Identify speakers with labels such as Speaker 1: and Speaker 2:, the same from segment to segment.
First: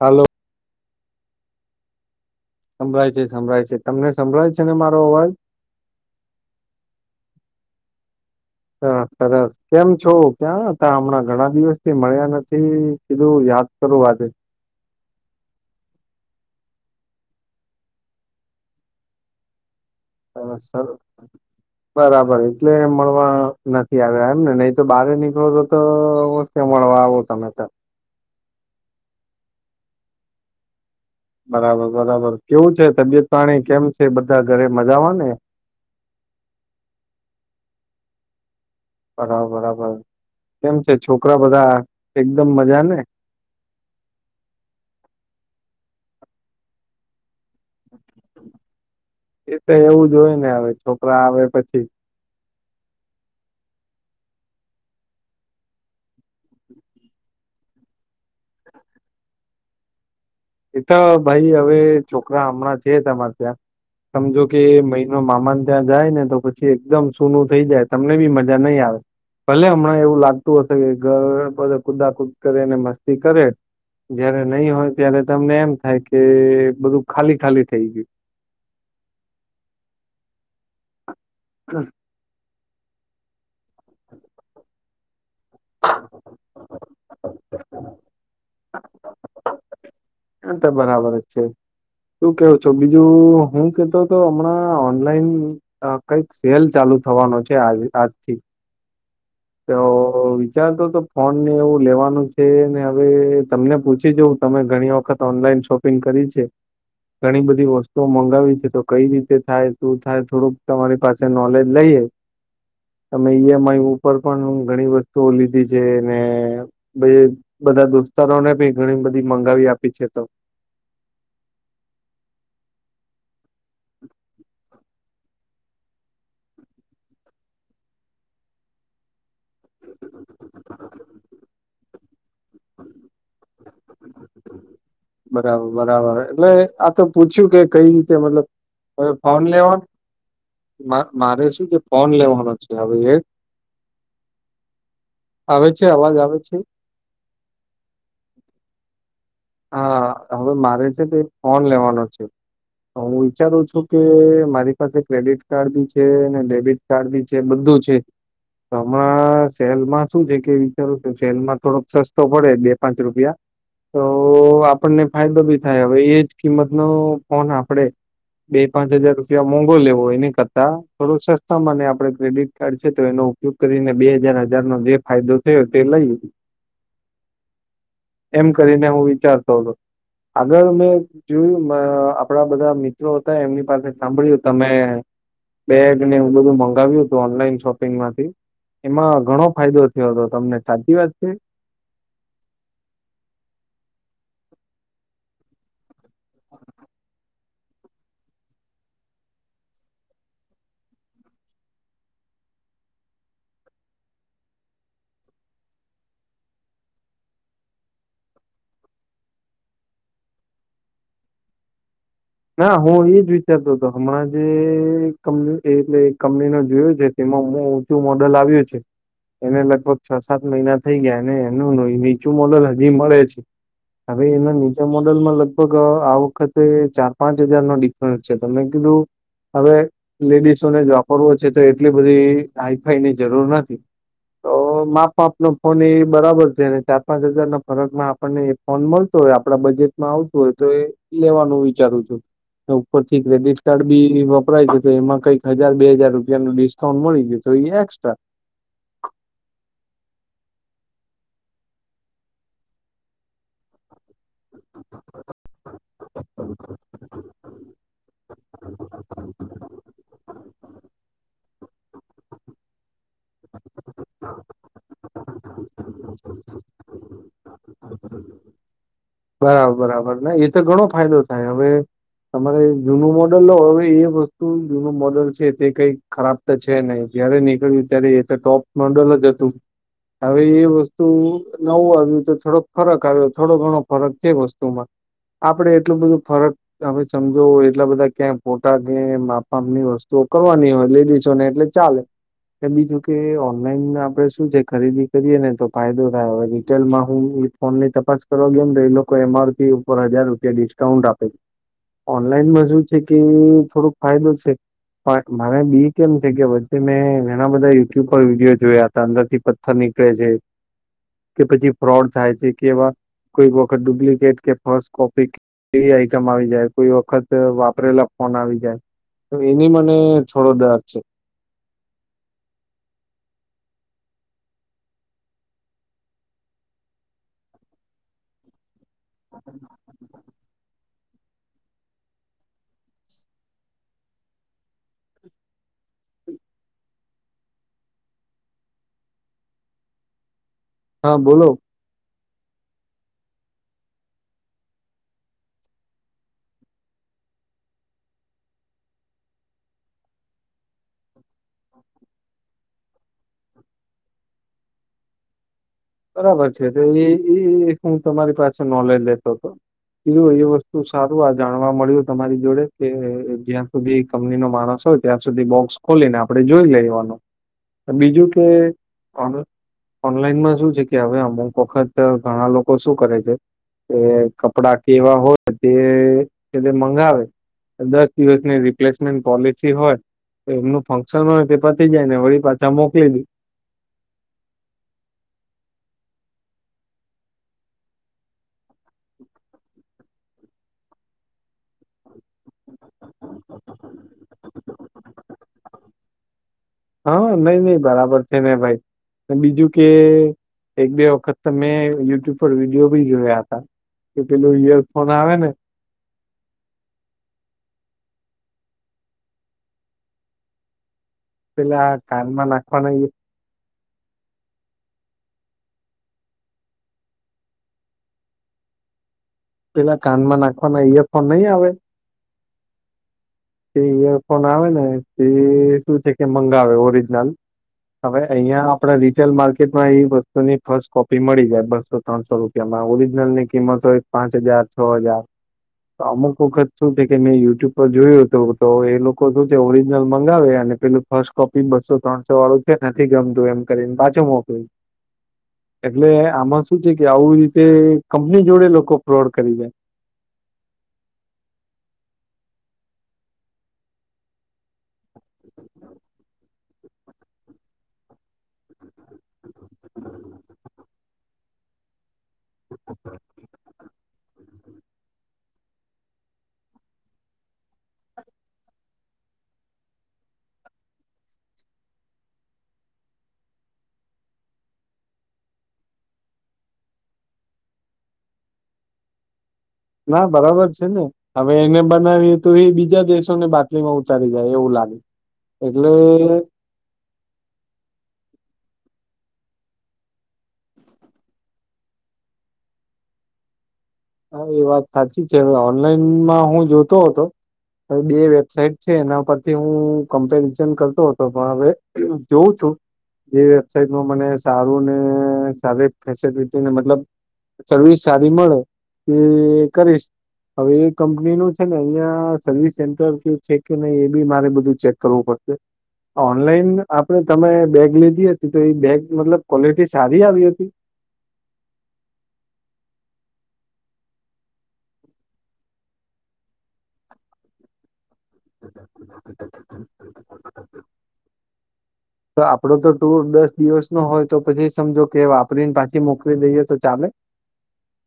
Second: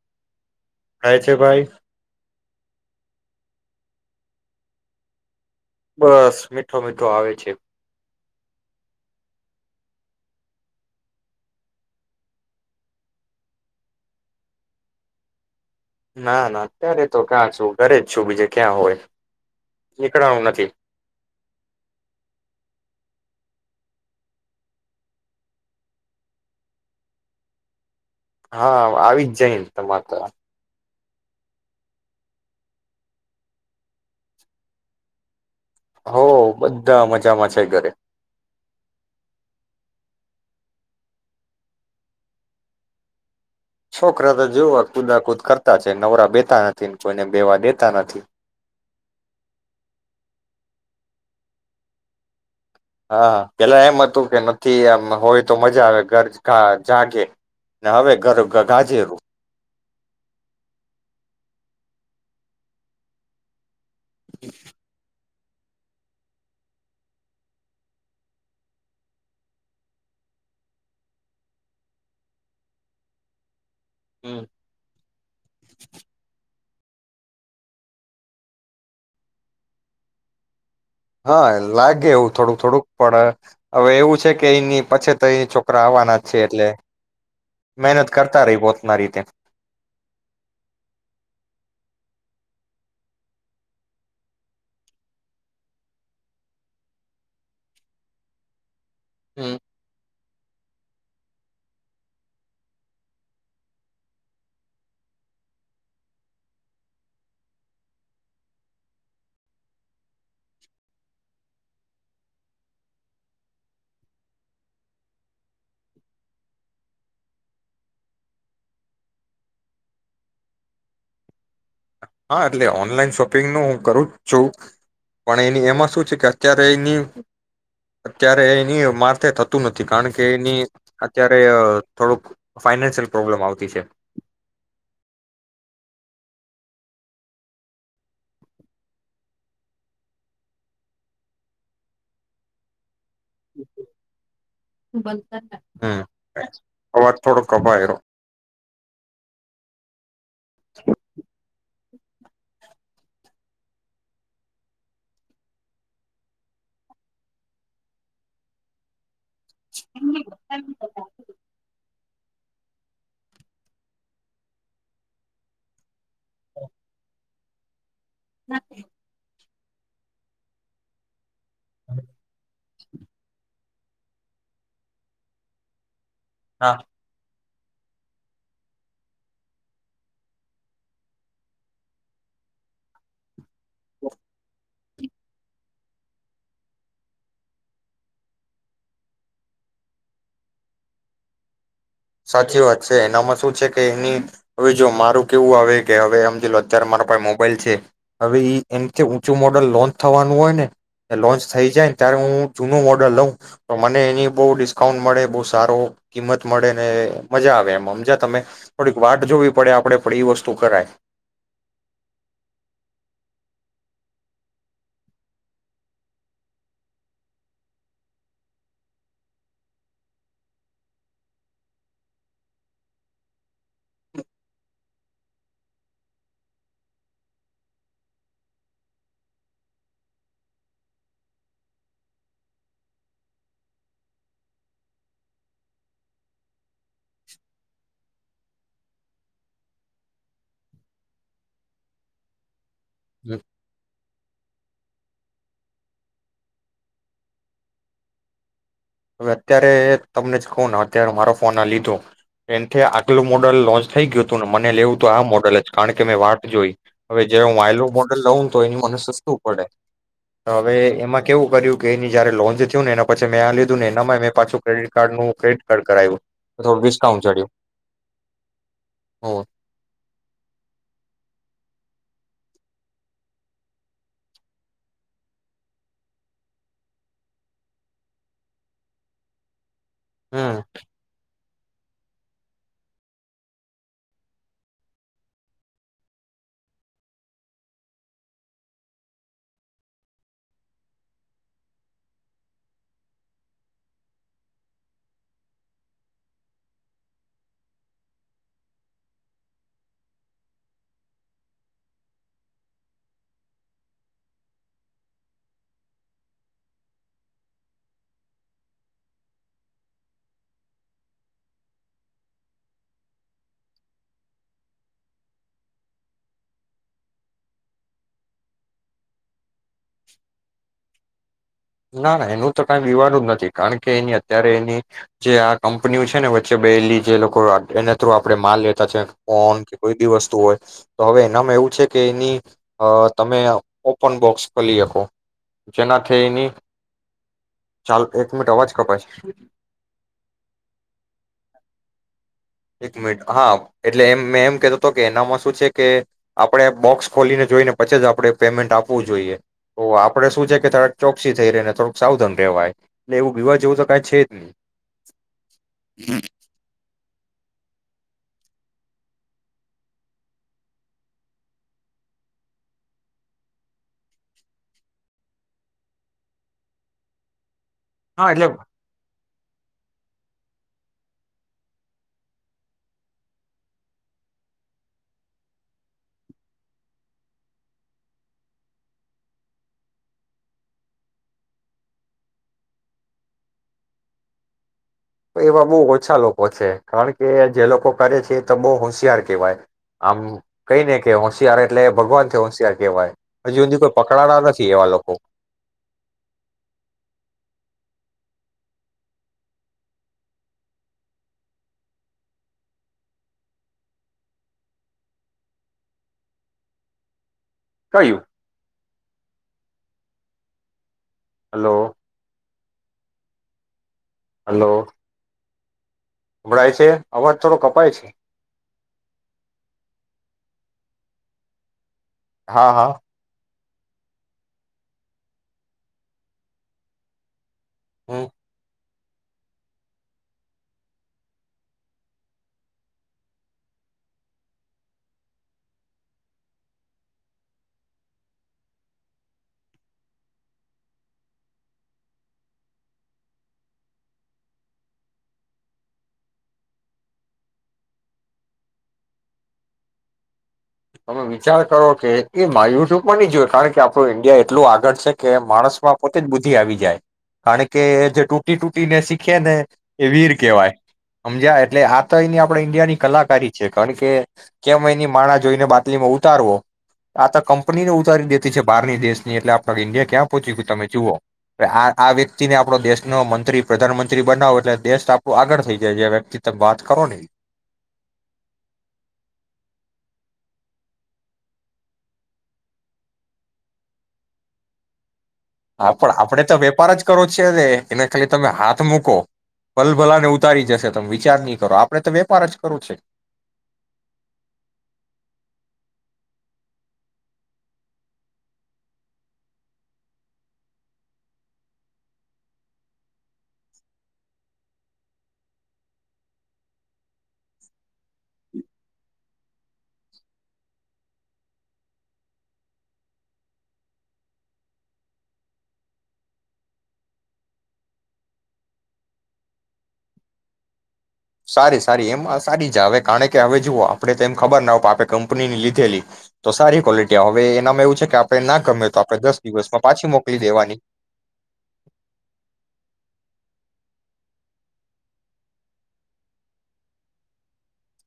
Speaker 1: હાલો.
Speaker 2: થાય છે ભાઈ?
Speaker 1: સંભળાય છે, સંભળાય છે, તમને સંભળાય છે ને મારો અવાજ?
Speaker 2: બસ, મીઠો મીઠો આવે છે.
Speaker 1: સરસ સરસ કેમ છો? ક્યાં હતા? હમણાં ઘણા દિવસ થી મળ્યા નથી? કીધું યાદ કરું આજે.
Speaker 2: ના, ના, અત્યારે તો ક્યાં છું, ઘરે જ છું, બીજે ક્યાં હોય? નીકળાણું
Speaker 1: સરસ
Speaker 2: નથી
Speaker 1: સરસ, બરાબર એટલે મળવા નથી આવ્યા એમ ને? નઈ તો બારે નીકળો તો તો અવશ્ય મળવા આવો તમે તો.
Speaker 2: હા, આવી જ જઈએ તમાર તાં.
Speaker 1: બરાબર, બરાબર, કેવું છે તબિયત પાણી? કેમ છે બધા ઘરે મજામાં ને?
Speaker 2: હઉ, બધા મજામાં છેય ઘરે.
Speaker 1: બરા બરાબર, કેમ છે છોકરા બધા એકદમ મજા ને?
Speaker 2: તા છે, નવરા બેતા અથી ને જોઈને
Speaker 1: એ તો એવું જ હોય ને અવે. છોકરા આવે પછી.
Speaker 2: હા. પેલા એમ અતું કે નથી આમ હોય તો મજા આવે, ઘર ખા જાગે, ને અવે ઘર ગાજેરું.
Speaker 1: એ તો ભઈ અવે છોકરા હમણાં છે તમાર ત્યાં. સમજો કે મહિનો મા માન ત્યાં જાય ને તો પછી એકદમ સૂનું થઈ જાય, તમને બી મજા નઈ આવે, ભલે અમણાં એવું લાગતું અશે કે ઘર [unintelligible] કુદા કુદ કરે ને મસ્તી કરે. જયારે નઈ હોય ત્યારે એમ થાય કે બધું ખાલી ખાલી થઈ ગયું.
Speaker 2: હા, લાગે એવું થોડું -થોડું. પડે, અવે એવું છે કે એની પછીત તો એ છોકરા આવવાના જ છે એટલે મેનત કરતા રઈ પોતના રીતે.
Speaker 1: હાં, તો બરાબર જ છે, શું કેવો છો બીજુ? હું કેતો તો અમણાં ઓનલાઈન કંઈક સેલ ચાલુ થવાનો છે આજ આજથી.
Speaker 2: હમ
Speaker 1: તો વિચારતો તો ફોન ને એવું લેવાનું છે ને અવે તમને પૂછી જોઉં, તમે ઘણી વખત ઓનલાઈન શોપિંગ કરી છે, ઘણી બધી વસ્તુઓ મંગાવી છે, તો કઈ રીતે થાય, શું થાય? થોડુંક તમારી પાસે નોલેજ લઈએ, તમે ઈ એમ આઈ ઉપર પણ ઘણી વસ્તુઓ લીધી છે ને [unintelligible] બધા દોસ્તારોને બી ઘણી બધી મંગાવી આપી છે તો
Speaker 2: હાં, એટલે ઓનલાઈન શોપિંગનું હું કરું જ છું, પણ એની એમાં શું છે કે અત્યારે એની અત્યારે એની માથે થ તુ નથી, કાણ કે એની અત્યારે અ થોડુંક ફાઈનાન્શિયલ પ્રોબ્લેમ આવતી છે.
Speaker 1: બરાબર, બરાબર, એટલે આ તો પૂછ્યું કે કઈ રીતે મતલબ અવે ફોન લેવા મા મારે શું કે ફોન લેવાનો છે હવે એક. આવે છે
Speaker 2: હં,
Speaker 1: અવાજ આવે છે
Speaker 2: અવાજ થોડો કપાયો.
Speaker 1: હાં. હવે મારે છે તે ફોન લેવાનો હું વિચારું છું કે મારી પાસે ક્રેડિટ કાર્ડ ભી છે ને ડેબિટ કાર્ડ ભી છે બધું છે, તો હમણાં સેલમાં શું છે કે વિચારું કે સેલમાં થોડોક સ તો પડે બે પાંચ રૂપિયા. તો તો આપણને ફાયદો બી થાય હવે એ. કિંમતનો કોન આપડે? બે પાંચ હજાર રૂપિયા મોંઘુ લેવો એની કરતા થોડું સસ્ત હા મને આપેડે ક્રેડિટ કાર્ડ છે તો એનો ઉપયોગ. કરીને બે હજાર હજાર નો જે ફાયદો થયો તે લઈ
Speaker 2: હા.
Speaker 1: એમ કરી હું વિચારતો હતો આગળ મે જોયું મારાં આપણા બધા મિત્રો હતા એમની પાસે સાંભળ્યું તમે બેગને એવુ બધું મંગાવ્યું હતું ઓનલાઈન શોપિંગમાંથી એમાં ઘણો ફાયદો થયો હતો તમને સાચી વાત છે?
Speaker 2: સાચી વાત છે એનામાં શું છે કે એની હવે જો મારું કેવું આવે કે હવે હમજી લો ત્યારે મારા પાહે મો મોબાઈલ છે હવે ઇ એનથી ઊંચું મોડલ લોન્ચ થવાનું હોયને લોન્ચ થઈ જાયને ત્યારે હું જૂનું મોડલ લઉં પણ મને એની બહુ ડિસ્કાઉન્ટ મળે બહુ સારો કિંમત મળે. અને મજા આવે એમ હમજા તમે, થોડીક વાટ જોવી પડે આપડે પણ ઇ વસ્તુ કરાય.
Speaker 1: ના હું ઇજ વિચારતો હતો હમણાં જે કંપની એટલે કંપની જોયો છે તેમાં ઊંચું મોડલ આવ્યું છે એને લગભગ છ સાત મહિના થઈ ગયા અને એનું નીચું મોડલ હજી મળે છે. હવે એના નીચા મોડલમાં લગભગ આ વખતે ચાર પાંચ હજાર નો ડિફરન્સ છે તો મે કીધું હવે લેડીસોને જ વાપરવો છે તો એટલી બધી હાઈફાઈની જરૂર નથી તો માપમાપનો ફોન એ બરાબર છે. ચાર પાંચ હજાર ના ફરકમાં આપ આપણને એ ફોન મળતો હોય આપણા બજેટમાં આવતું હોય તો એ લેવાનું વિચારૂ છુ. તો. ઉપર થી ક્રેડિટ કાર્ડ બી ઇ વપરાય છે તો એમાં કંઈક હજાર બે હજાર રૂપિયાનુ ડિસ્કાઉન્ટ મળી જાય તો એ એક્સ્ટ્રા.
Speaker 2: હવે અત્યારે તમને જ કહું ને અત્યારે મારો ફોન આ લીધો એનથી આગલું મોડલ લોન્ચ થઈ ગયું હતું ને મને લેવું તો આ મોડલ જ કારણ કે મેં વાટ જોઈ હવે જે હું આઈલુ મોડલ લઉં તો એ મને સસ્તું પડે હવે એમાં કેવું કર્યું કે એની જયારે લોન્ચ થયું ને એના પછી મેં લીધું ને અનામાય પાછું મેં ક્રેડિટ કાર્ડ નું ક્રેડિટ કાર્ડ કરાવ્યું તો થોડું ડિસ્કાઉન્ટ જડ્યું.
Speaker 1: બરાબર આપણને એ તો ઘણો ફાયદો થાય હવે તમારે જૂનું મોડલ લો હવે એ વસ્તુ જૂનું મોડલ છે તે કઈક ખરાબ તો છે નહી જયારે નીકળ્યું ત્યારે એ તો ટોપ મોડલ જ હતું. હવે એ
Speaker 2: હમ
Speaker 1: વસ્તુ નવું આવ્યું તો થોડોક ફરક આવ્યો થોડો ઘણો ફરક છે વસ્તુમાં. આપડે એટલું બધું ફરક હવે સમજો એટલા બધા ક્યાંય ફોટા કે માપમાપની વસ્તુઓ કરવાની હોય લેડીસોને એટલે ચાલે કે બીજું કે ઓનલાઈન આપડે શું છે જે ખરીદી કરીએ ને તો ફાયદો થાય. હવે રિટેલ માં હું ફોન ની તપાસ કરવા ગ્યોને એ લોકો એમ આર પી ઉપર હજાર રૂપિયા ડિસ્કાઉન્ટ આપે છે. ઓનલાઈનમાં શું છે કે થોડોક ફાયદો છે. પણ માને બી કેમ છે કે વચ્ચે મેં ઘણા બધા યુટ્યુબ પર વિડીયો જોયા હતા અંદરથી પથ્થર નીકળે છે કે પછી ફ્રોડ થાય છે કે એવા કોઈક વખત ડુપ્લકેેટ કે ફર્સ્ટ કોપી એવી આઈટમ આવી જાય કોઈ વખત વાપરેલા ફોન આવી જાય. એની મને થોડો ડર છે.
Speaker 2: ના ના એનું તો કઈ બીવાનું જ નથી કારણ કે એની અત્યારે એની જે આ કંપનીઓ છે ને વચ્ચે બેહેલી જે લોકો એના થ્રુ આપણે માલ લે આપતા છે કોન કે કોઈ બી વસ્તુ હોય તો હવે એનામાં એવું છે કે એની અહ તમે ઓપન બોક્સ કરીલી શકો જેનાથી એની ચાલ એક મિનિટ અવાજ કપાય છે.
Speaker 1: હા બોલો.
Speaker 2: એક મિનિટ હા એટલે એમ મેં એમ કતો હતો કે એનામાં શું છે કે આપડણે બોક્સ ખોલીને જોઈને પછી જ આપણે પેમેન્ટ આપવું જોઈએ, તો આપડે શું છે કે થોડાક ચોક્સી થઈ ર ને થોડુંક સાવધાન રહેવાય એટલે એવું બીવા જેવું તો કઈ છે જ નહી.
Speaker 1: બરાબર છે [unintelligible] એ હું તમારી પાસે નોલેજ લેતો હતો કીધું એ વસ્તુ સારું આ જાણવા મળ્યું તમારી જોડે કે જ્યાં સુધી કંપની નો માણસ હોય ત્યાં સુધી બોક્સ ખોલીને આપડ જોઈ લેવાનો.
Speaker 2: હા
Speaker 1: બીજું કે,
Speaker 2: એટલે
Speaker 1: ઓન ઓનલાઈનમાં શું એ ક્યાં હોય અમુક વખત ઘણા લોકો શું કરે છે કે કપડા કેવા હોય તે તેને મંગાવે દસ દિવસની રિપ્લેસમેન્ટ પોલસી હોય એમનું ફક્શન હોય તે પતી જાયને વળી પાછા મોકલી દે.
Speaker 2: એવા બહુ ઓછા લોકો છે કારણ કે જે લોકો કરે છે એ તો બહુ હોશિયાર કહેવાય, આમ કઈને કે હોશિયાર એટલે ભગવાન થી હોશિયાર કહેવાય હજુ સુધી કોઈ પકડાડા નથી એવા લોકો.
Speaker 1: હા નઈ નઈ બરાબર છે ને ભાઈ બીજું કે એક-બે વખત તો મેં યુટ્યુબ પર વિડીિયો ભી જોયા હતા કે પેલું ઈયરફોન આવે ને
Speaker 2: કયું? હલો
Speaker 1: પેલા આ કાનમાં ના પણ [inaudible]
Speaker 2: હલો અભળાય છે અવાજ થોડો કપાય છે.
Speaker 1: પેલા કાનમાં નાખવાના ઈયરફોન નહી આવે.
Speaker 2: હા હા
Speaker 1: તે ઈયરફોન આવે ને તે શું છે કે મંગાવે ઓરિજિનલ હવે
Speaker 2: હમ
Speaker 1: અઈયા આપણે રીટેલ માર્કેટમાં એ વસ્તુની ફર્સ્ટ કોપી મળી જાય બસો ત્રણસો રૂપિયામાં ઓરિજિનલ ની કિંમત હોય પાંચ હજાર છ હજાર ત અમુક વખત શું છે કે મેં યુટ્યુબ પર જોયું તો એ લોકો શું છે ઓરિજનલ મંગાવે અને પેલું ફર્સ્ટ કોપી બસો ત્રણસો વાળું છે નથી ગમતું એમ કરીને પાછો મોકલ એટલે આમાં શું છે કે આવું રીતે કંપની જોડે લોકો ફ્રોડ કરી જાય.
Speaker 2: તમે વિચાર કરો કે એ માયુટ્યુબ પણ ન જોય કારણ કે આપણું ઈન્ડિયા એટલું આગળ છે કે માણસમાં પોતે જ બુદ્ધિ આવી જાય કારણ કે જે તૂટી તૂટીને શીખે ને એ વીર કહેવાય હમજાય એટલે આ તયની આપણે ઈન્ડિયા ની કલાકારી છે કણ કે- કેમ એની માણા જોઈને બાટલીમાં ઉતારવો આ તો કંપનીને ઉતારી દેતી છે બહારની દેશની એટલે આપ ઈન્ડિયા ક્યાં પહોંચી ગું તમે જુઓ આ આ વ્યક્તિને આપણો દેશનો મંત્રી પ્રધાનમંત્રી બનાવો એટલે દેશ આપણું આગળ થઈ જાય જે વ્યક્તિ તમે બાત કરો ને.
Speaker 1: હા બરાબર છે ને, હવે એને બનાવીએ તો એ બીજા દેશોને બાતલીમાં ઉતારી જાય એવું લાગે.
Speaker 2: હા
Speaker 1: એટલે
Speaker 2: પણ આપડે તો વેપાર જ કરો છે એને ખાલી તમે હાથ મૂકો ભલ ભલા ને ઉતારી જશે તમે વિચાર નહી કરો આપડે તો વેપાર જ કરો છે.
Speaker 1: હા એ વાત સાચી છે હવે ઓનલાઈનમાં હું જોતો હતો હ બે વેબસાાઈટ છે એના પરથી હું કમ્પેરિજન કરતો હતો પણ હવે જોઉં છું એ વેબસાાઈટમાં મને સારું ને સારી ફેસલિટીને મતલબ સર્વિસ સારી મળે. એ કરીશ હવે એ કંપનીનું છે ને અહિયાં સર્વિસ સેન્ટર કે છે કે નહી એ બી મારે બધું ચેક કરવું પડશે. ઓનલાઈન આપણે તમે બેગ લીધી હતી તેવી બેગ મતલબ ક્વોલિટી સારી આવી હતી?
Speaker 2: સારી સારી એમ સારી જ હ કારણ કે હવે જુઓ આપડે તો એમ ખબર ના હો આપે કંપનીની લીધેલી તો સારી ક્વોલિટી હવે એનામાં એવ છે કે આપણે ના ગમે તો આપણે દસ દિવસમાં પાછી મોકલી દેવાની
Speaker 1: તો આપડો તો ટુર દસ દિવસ નો હોય તો પછી સમજો કે વાપરીને પાછી મોકલી દઈએ તો ચાલે?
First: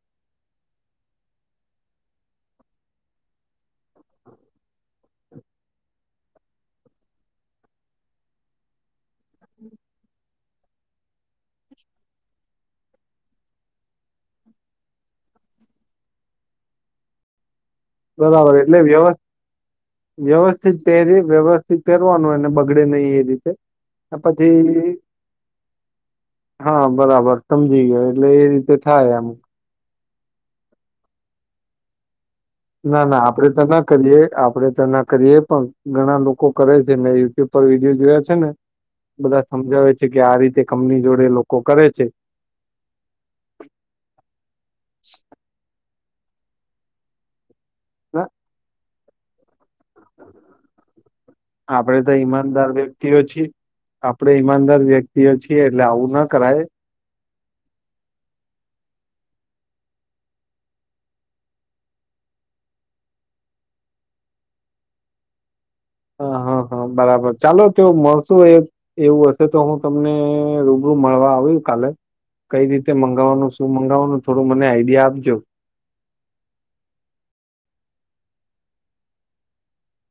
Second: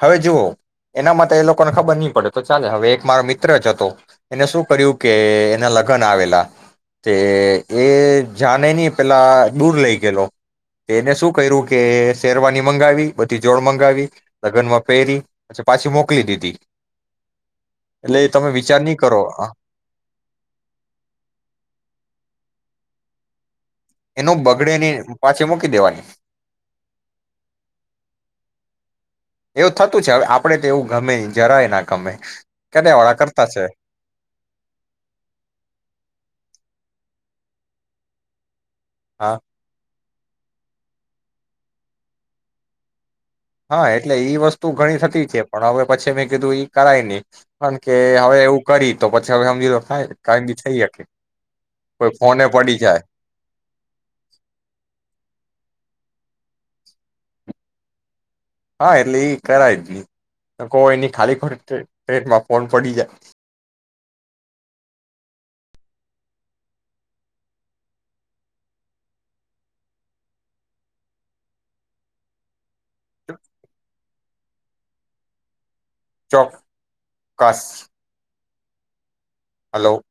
Speaker 2: હવે જુઓ, એના માટે તો એ લોકોને ખબર નહી પડે તો ચાલે હવે એક મારો મિત્ર જ હતો એને શું કર્યું કે એના લગન આવેલા તે એ જાણે નહી પેલા દૂર લઈ ગયેલો એને શું કર્યું કે શેરવાની મંગાવી બધી જોડ મંગાવી લગનમાં પેરી પછી પાછી મોકલી દીધી. એટલે તમે
Speaker 1: બરાબર, એટલે
Speaker 2: વિચાર નહી
Speaker 1: વ્યવસ
Speaker 2: કરો
Speaker 1: વ્યવસ્થિત પેરી વ્યવસ્થિત પહેરવાનું એને બગડે નહી એ. રીતે
Speaker 2: એનો બગડે
Speaker 1: પછી,
Speaker 2: ની પાછી મૂકી દેવાની
Speaker 1: હા બરાબર સમજી ગયો એટલે એ રીતે થાય આમ
Speaker 2: તું છે અવે આપડે તો એવું ગમે ઈ જરાય ના ગમે. કર્યા
Speaker 1: ના
Speaker 2: વાળા
Speaker 1: ના,
Speaker 2: કરતા
Speaker 1: આપડે તો
Speaker 2: છે
Speaker 1: ના કરીએ, આપડે તો ના કરીએ પણ, ઘણા લોકો કરે છે ને એ ઉપર વિડીયો જોયા છે ને
Speaker 2: હા
Speaker 1: બધા સમજાવે છે. કે કે આ રીતે કંપની જોડે લોકો કરે છે
Speaker 2: હા એટલે ઈ વસ્તુ ઘણી થતી છે પણ હવે પછી મેં કીધું ઈ કરાય નહીં. કારણ કે
Speaker 1: ના
Speaker 2: હવે એવું કરી તો પછી હવે હમજી લો કાયમી થઈ શકે
Speaker 1: આપડે તો
Speaker 2: કોઈ ફોને
Speaker 1: ઈમાનદાર
Speaker 2: પડી જાય
Speaker 1: વ્યક્તિઓ છીએ. આપડે ઈમાનદાર વ્યક્તિઓ છીએ એટલે આવું ના કરાય.
Speaker 2: હા એટલે ઈ કરાય જ નઈ. કો એની ખાલી ટ્રે ટ્રેનમાં ફોન પડી જાય.
Speaker 1: હા-હા-હા બરાબર, ચાલો તો મળશું એ એવું હશે તો હું તમને રૂબરૂ મળવા આવું કાલે, કઈ જ મંગાવવાનું શું મંગાવવાનું થોડું મને આઈડિયા આપજો.
Speaker 2: ચોક કસ. હલો.